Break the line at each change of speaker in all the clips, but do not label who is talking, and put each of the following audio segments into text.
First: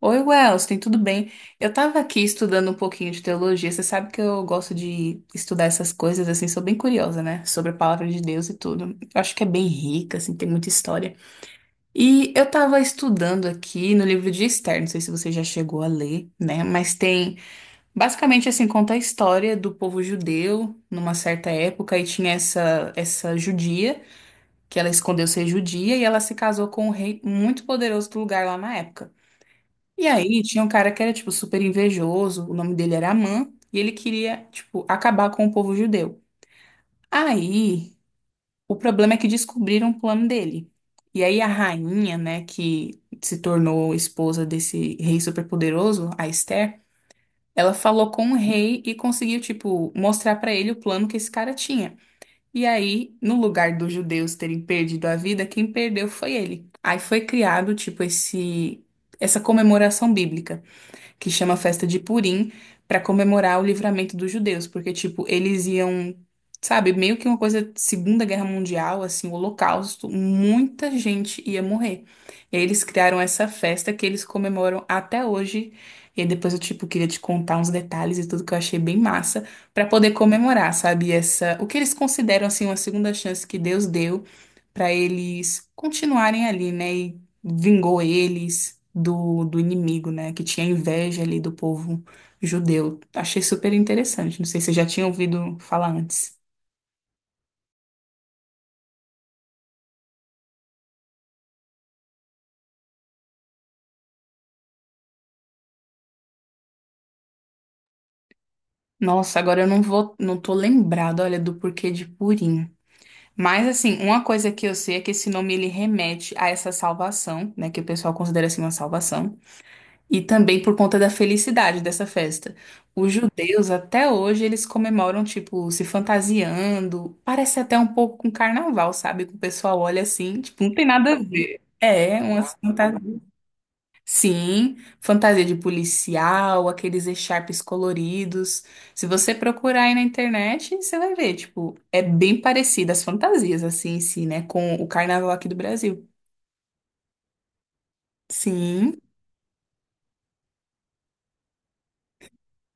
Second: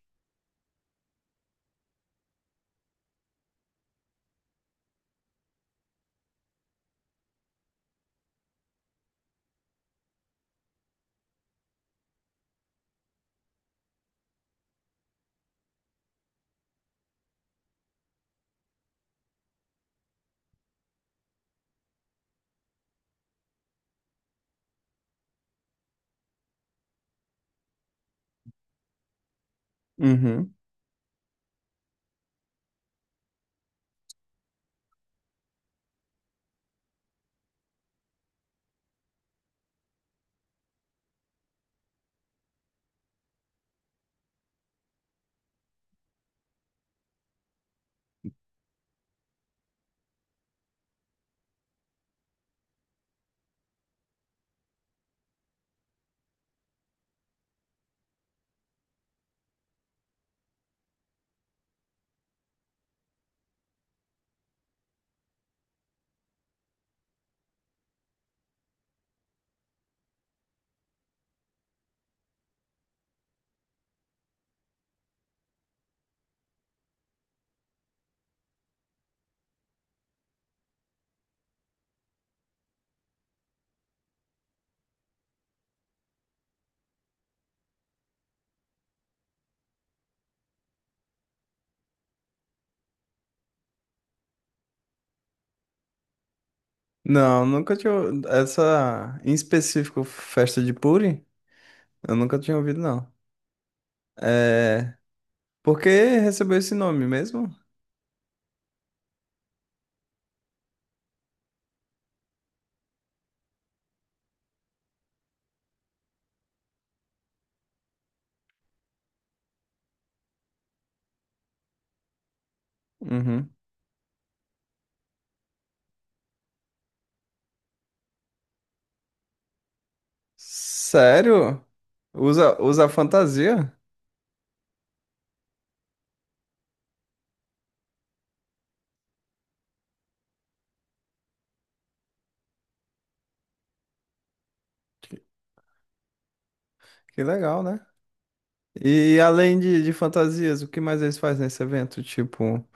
Oi, Wellston, tudo bem? Eu tava aqui estudando um pouquinho de teologia. Você sabe que eu gosto de estudar essas coisas, assim, sou bem curiosa, né? Sobre a palavra de Deus e tudo. Eu acho que é bem rica, assim, tem muita história. E eu tava estudando aqui no livro de Esther, não sei se você já chegou a ler, né? Mas tem, basicamente, assim, conta a história do povo judeu numa certa época e tinha essa judia, que ela escondeu ser judia e ela se casou com um rei muito poderoso do lugar lá na época. E aí
Uhum.
tinha um cara que era, tipo, super invejoso, o nome dele era Amã, e ele queria, tipo, acabar com o povo judeu. Aí, o problema é que descobriram o plano dele. E aí a rainha, né, que se tornou esposa desse rei superpoderoso, a Esther, ela falou com o rei e conseguiu, tipo, mostrar pra ele o plano que esse cara tinha. E aí, no lugar dos judeus terem perdido a vida, quem perdeu foi ele. Aí foi criado, tipo, esse essa comemoração bíblica que chama Festa de Purim, para comemorar o livramento dos judeus, porque, tipo, eles iam, sabe, meio que uma coisa, de Segunda Guerra Mundial, assim, o Holocausto, muita gente ia morrer. E aí eles criaram essa festa que eles comemoram até hoje. E aí depois eu, tipo, queria te contar uns detalhes e tudo que eu achei bem massa, para poder comemorar, sabe, essa, o que eles consideram, assim, uma segunda chance que Deus deu para eles continuarem ali, né? E vingou eles do inimigo, né? Que tinha inveja ali do povo judeu. Achei super interessante. Não sei se você já tinha ouvido falar antes.
Não, nunca tinha. Essa, em específico, festa de Puri, eu nunca tinha ouvido, não. É. Por que recebeu esse nome mesmo?
Nossa, agora eu não tô lembrado, olha, do porquê de Purim. Mas assim, uma coisa que eu sei é que esse nome ele remete a essa salvação, né? Que o pessoal considera assim uma salvação. E também por conta da felicidade dessa festa. Os
Uhum.
judeus, até hoje, eles comemoram, tipo, se fantasiando. Parece até um pouco com carnaval, sabe? Que o pessoal olha assim, tipo, não tem nada a ver.
Sério?
É, uma
Usa
fantasia.
fantasia?
Sim, fantasia de policial, aqueles echarpes coloridos. Se você procurar aí na internet, você vai ver, tipo, é bem parecida as fantasias, assim, em si, né? Com o
Que
carnaval aqui do Brasil.
que legal, né?
Sim.
E além de fantasias, o que mais eles fazem nesse evento? Tipo,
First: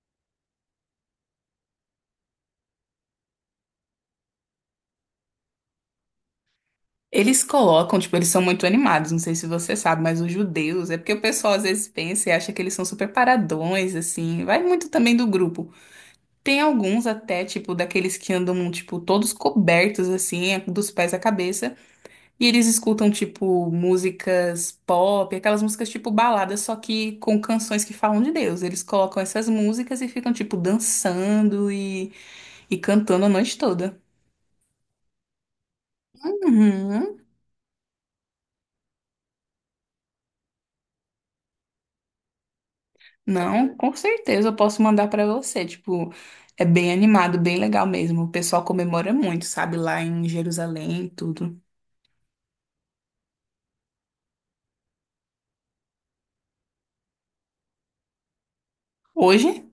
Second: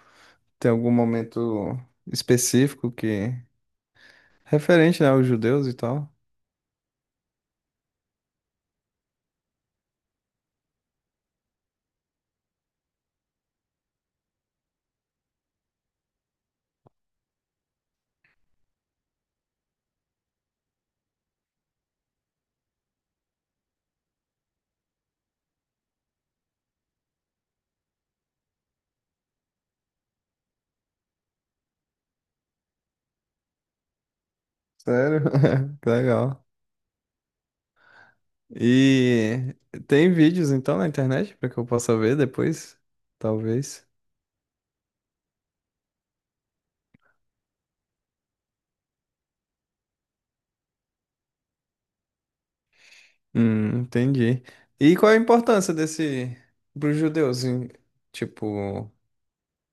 tem algum momento específico que. Referente, né, aos judeus e tal?
Eles colocam, tipo, eles são muito animados, não sei se você sabe, mas os judeus, é porque o pessoal às vezes pensa e acha que eles são super paradões, assim, vai muito também do grupo. Tem alguns até, tipo, daqueles que andam, tipo, todos cobertos, assim, é dos pés à cabeça, e eles escutam, tipo, músicas pop, aquelas músicas tipo baladas, só que com canções que falam de Deus. Eles colocam essas músicas e ficam, tipo, dançando e cantando a noite toda.
Sério? Que legal.
Uhum.
E tem vídeos então na internet para que eu possa ver depois,
Não,
talvez.
com certeza eu posso mandar pra você. Tipo, é bem animado, bem legal mesmo. O pessoal comemora muito, sabe, lá em Jerusalém e tudo.
Entendi. E qual é a importância desse para os judeus, tipo,
Hoje?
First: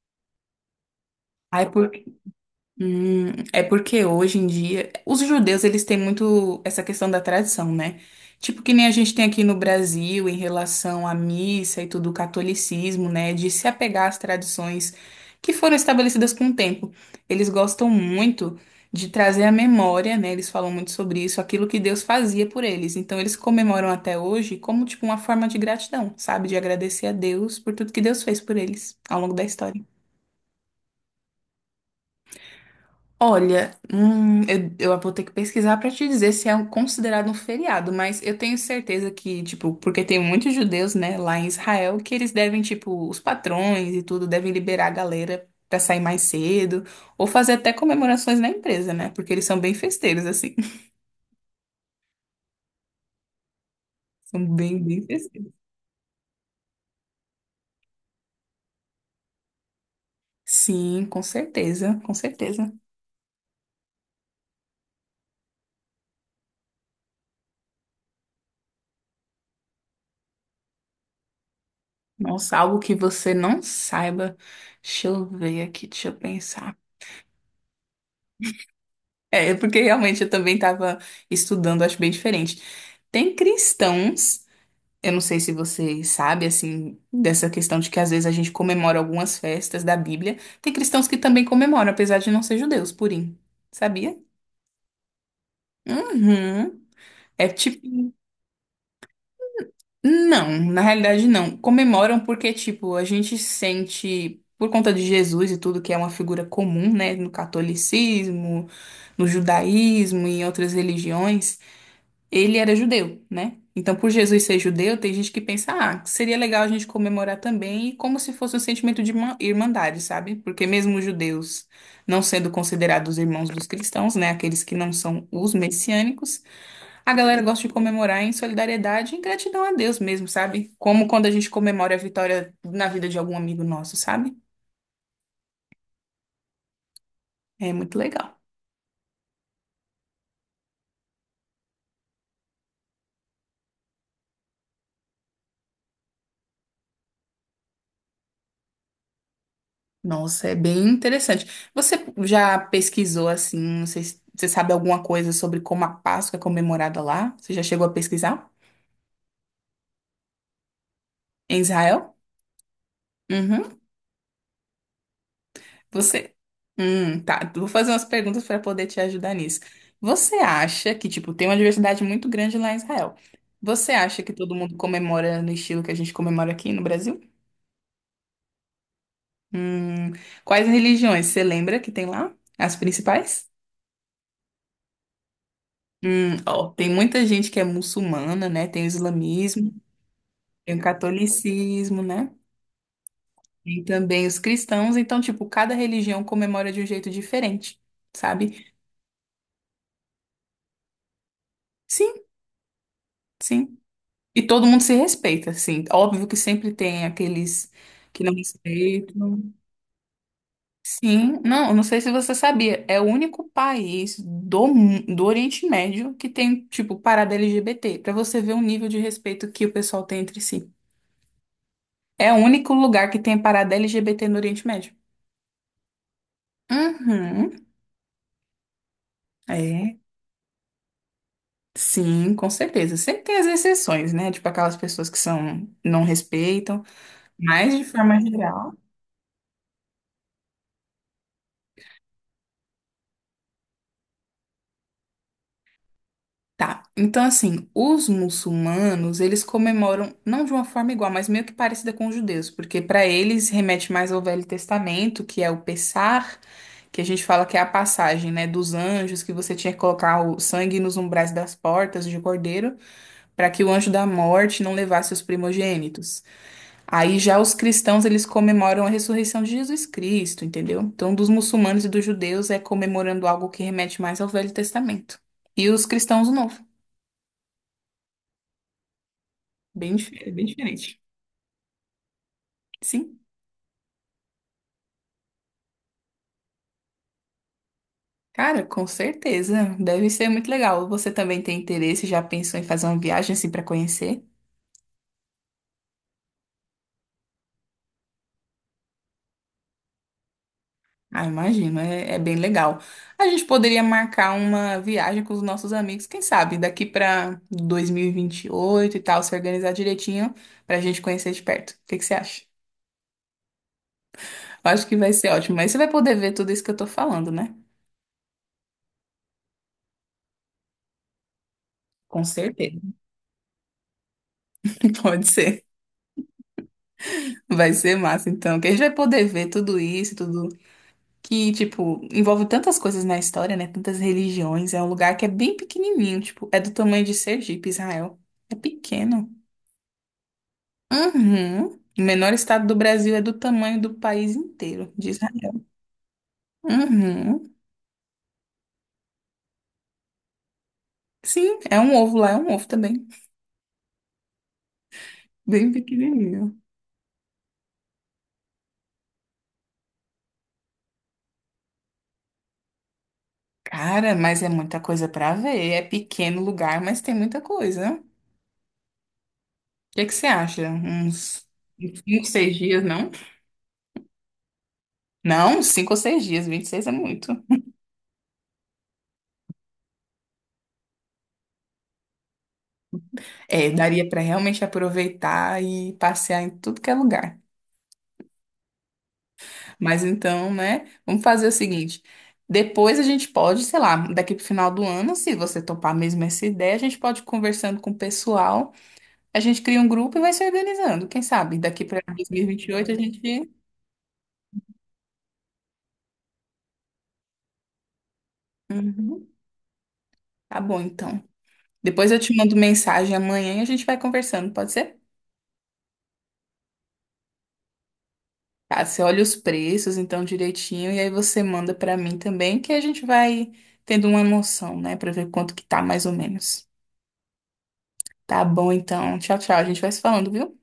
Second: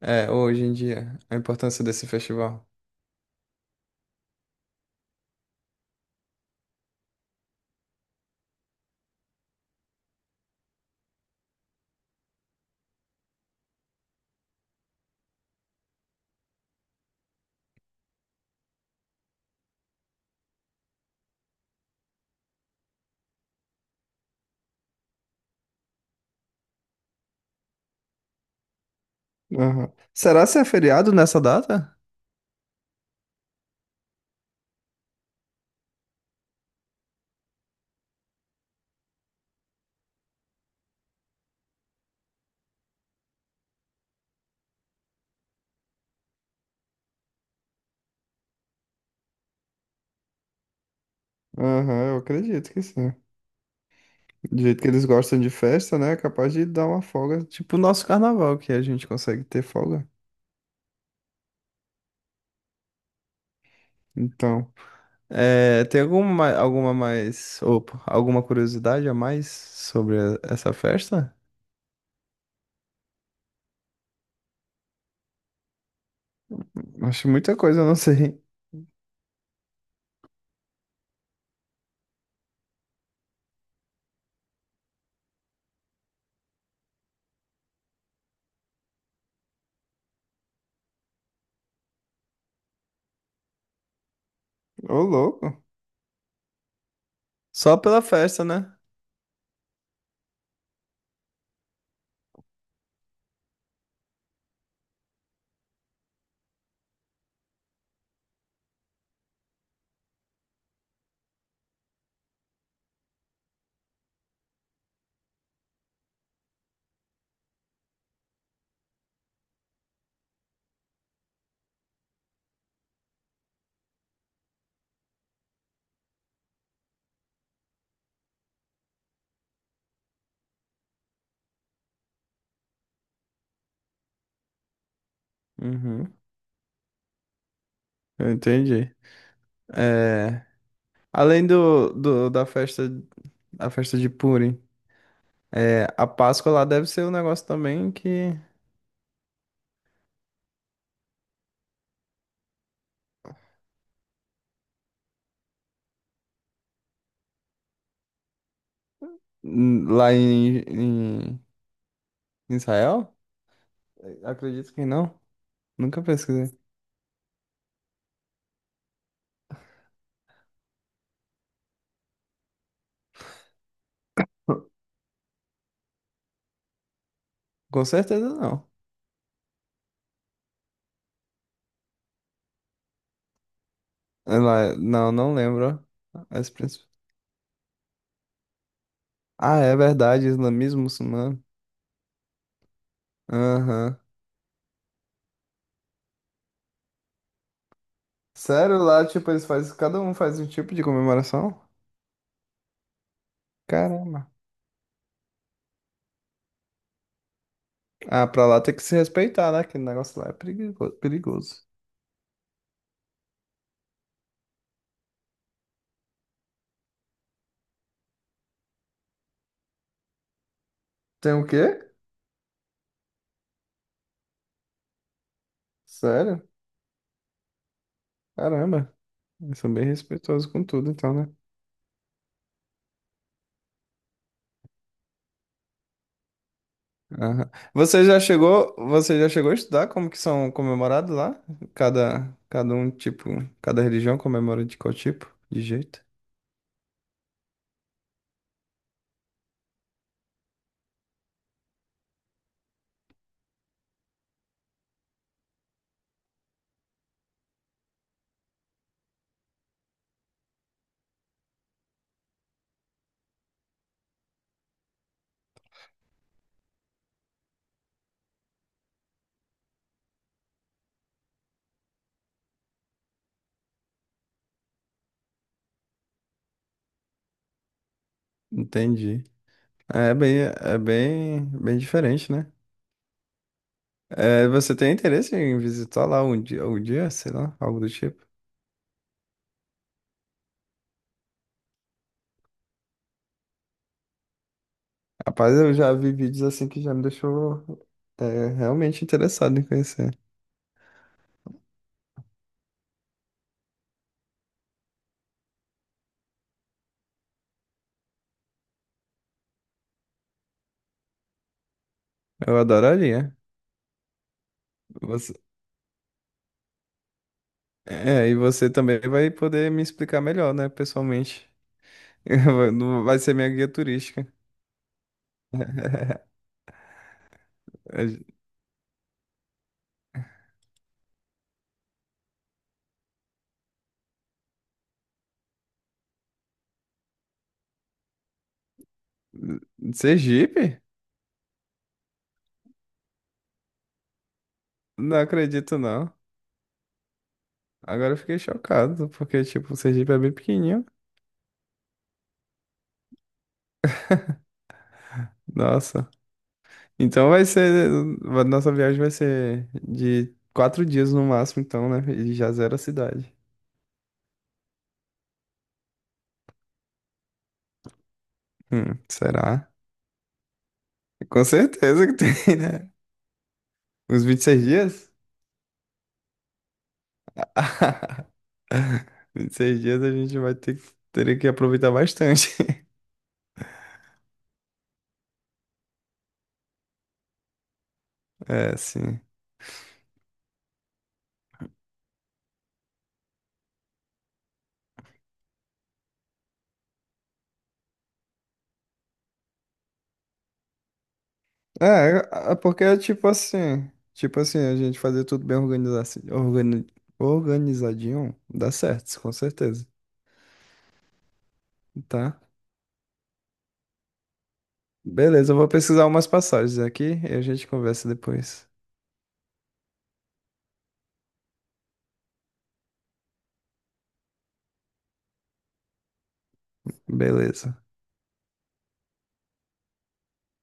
é, hoje em dia, a
Ai,
importância
por...
desse festival?
Hum, é porque hoje em dia os judeus eles têm muito essa questão da tradição, né? Tipo que nem a gente tem aqui no Brasil em relação à missa e tudo o catolicismo, né? De se apegar às tradições que foram estabelecidas com o tempo. Eles gostam muito de trazer à memória, né? Eles falam muito sobre isso, aquilo que Deus fazia por eles. Então eles comemoram até hoje como tipo uma forma de gratidão, sabe? De agradecer a Deus por tudo que Deus fez por eles ao longo da história.
Aham. Será se é feriado nessa data?
Olha, eu vou ter que pesquisar para te dizer se é considerado um feriado, mas eu tenho certeza que, tipo, porque tem muitos judeus, né, lá em Israel, que eles devem, tipo, os patrões e tudo devem liberar a galera para sair mais cedo, ou fazer até comemorações na empresa, né? Porque eles são bem festeiros, assim.
Aham, eu acredito que sim.
São
Do
bem,
jeito que
bem
eles gostam de
festeiros.
festa, né? É capaz de dar uma folga, tipo o nosso carnaval que a gente consegue ter folga.
Sim, com certeza, com certeza.
Então. É, tem alguma, alguma mais, opa, alguma curiosidade a mais sobre essa festa?
Nossa, algo que você não saiba. Deixa eu ver aqui, deixa eu pensar.
Acho muita coisa, eu não sei.
É, porque realmente eu também estava estudando, acho bem diferente. Tem cristãos, eu não sei se você sabe, assim, dessa questão de que às vezes a gente comemora algumas festas da Bíblia. Tem cristãos que também comemoram, apesar de não ser judeus, purim. Sabia?
Ô, louco.
Uhum. É
Só pela
tipo.
festa, né?
Não, na realidade não. Comemoram porque, tipo, a gente sente, por conta de Jesus e tudo, que é uma figura comum, né, no catolicismo, no judaísmo e em outras religiões. Ele era judeu, né? Então, por Jesus ser judeu, tem gente que pensa, ah, seria legal a gente comemorar também, e como se fosse um sentimento de irmandade, sabe? Porque mesmo os judeus não sendo considerados irmãos dos cristãos, né? Aqueles que não são os messiânicos, a galera gosta de comemorar em solidariedade e em gratidão a Deus mesmo, sabe? Como quando a gente comemora a vitória na vida de algum amigo nosso, sabe?
Uhum,
É muito
eu
legal.
entendi. É, além da festa, a festa de Purim, é, a Páscoa lá deve ser um negócio também que
Nossa, é bem interessante. Você já pesquisou assim, não sei se você sabe alguma coisa sobre como a Páscoa é comemorada lá? Você já chegou a pesquisar?
lá em, em
Em Israel?
Israel?
Uhum.
Acredito que não. Nunca
Você.
pesquisei.
Tá. Vou fazer umas perguntas para poder te ajudar nisso. Você acha que, tipo, tem uma diversidade muito grande lá em Israel? Você acha que todo mundo comemora no estilo que a gente comemora aqui no Brasil?
Com certeza não.
Hum, quais religiões você lembra que tem lá? As principais?
Ela, não lembro as.
Ó, tem muita gente que é muçulmana, né? Tem o
Ah,
islamismo.
é verdade,
Tem o
islamismo muçulmano.
catolicismo, né? Tem
Aham.
também os cristãos, então, tipo, cada religião comemora de um jeito diferente, sabe?
Sério, lá, tipo, eles fazem, cada um faz um tipo de comemoração?
Sim, sim.
Caramba.
E todo mundo se respeita, sim. Óbvio que sempre tem aqueles que
Ah,
não
pra lá tem que se respeitar,
respeitam.
né? Que o negócio lá é
Sim,
perigoso.
não, eu não sei se você sabia, é o único país do, do Oriente Médio que tem, tipo, parada LGBT, pra você ver o nível de respeito que o pessoal tem entre si.
Tem o quê?
É o único lugar que tem parada LGBT no Oriente Médio.
Sério?
Uhum.
Caramba. Eles são bem
É.
respeitosos com tudo, então, né?
Sim, com certeza. Sempre tem as exceções, né? Tipo aquelas pessoas que são, não respeitam,
Aham.
mas de
Você
forma
já
geral.
chegou, você já chegou a estudar como que são comemorados lá? Cada um, tipo, cada religião comemora de qual tipo? De jeito?
Tá. Então, assim, os muçulmanos, eles comemoram não de uma forma igual, mas meio que parecida com os judeus, porque para eles remete mais ao Velho Testamento, que é o Pessar, que a gente fala que é a passagem, né, dos anjos, que você tinha que colocar o sangue nos umbrais das portas de cordeiro, para que o anjo da morte não levasse os primogênitos. Aí já os cristãos, eles comemoram a ressurreição de Jesus Cristo, entendeu? Então, dos muçulmanos e dos judeus é comemorando algo que remete mais ao Velho Testamento. E os cristãos, o Novo.
Entendi.
Bem,
É
é
bem,
bem
é
diferente.
bem, bem diferente, né?
Sim.
É, você tem interesse em visitar lá um dia, sei lá, algo do tipo?
Cara, com certeza. Deve ser muito legal. Você também tem interesse, já pensou em fazer uma viagem assim para conhecer?
Rapaz, eu já vi vídeos assim que já me deixou é, realmente interessado em conhecer.
Ah, imagino, é, é bem legal. A gente poderia marcar uma viagem com os nossos amigos, quem sabe, daqui para 2028 e 28 e tal, se organizar direitinho pra gente conhecer de perto. O que que você acha?
Eu adoraria.
Eu acho que vai ser
Você,
ótimo. Mas você vai poder ver tudo isso que eu tô falando, né?
é, e você também vai poder me explicar melhor, né, pessoalmente.
Com certeza.
Não vai ser minha guia turística.
Pode ser. Vai ser massa, então. Que a gente vai poder ver tudo isso, tudo que, tipo, envolve tantas coisas na história, né? Tantas religiões. É um lugar que é bem pequenininho, tipo, é do tamanho de Sergipe, Israel. É pequeno.
Sergipe?
Uhum. O menor estado do Brasil é do tamanho do país inteiro, de
Não
Israel.
acredito, não.
Uhum.
Agora eu fiquei chocado, porque, tipo, o Sergipe é bem pequenininho.
Sim, é um ovo lá, é um ovo também. Bem
Nossa.
pequenininho.
Então vai ser. A nossa viagem vai ser de 4 dias no máximo, então, né? E já zero a cidade.
Cara, mas é muita coisa pra ver. É pequeno lugar, mas tem muita coisa. O
Será?
que que você acha?
Com
Uns
certeza que
cinco, seis
tem,
dias,
né?
não?
Uns 26 dias?
Não, cinco ou seis dias. 26 é muito.
26 dias a gente vai ter, teria que aproveitar bastante.
É, daria pra realmente aproveitar e passear em tudo que é lugar.
É, sim.
Mas então, né? Vamos fazer o seguinte. Depois a gente pode, sei lá, daqui pro final do ano, se você topar mesmo essa ideia, a gente pode ir conversando com o pessoal. A gente cria um grupo e vai se organizando. Quem sabe daqui para
É, é porque
2028 a
é tipo
gente.
assim. Tipo assim, a gente fazer tudo bem organi- organizadinho, dá certo,
Uhum.
com certeza.
Tá bom, então. Depois eu te
Tá?
mando mensagem amanhã e a gente vai conversando, pode ser?
Beleza, eu vou pesquisar umas passagens aqui e a gente conversa depois.
Tá, você olha os preços então direitinho e aí você manda pra mim também, que a gente vai tendo uma noção, né, pra ver quanto que tá mais ou menos.
Beleza.
Tá bom então. Tchau, tchau. A gente vai se falando, viu?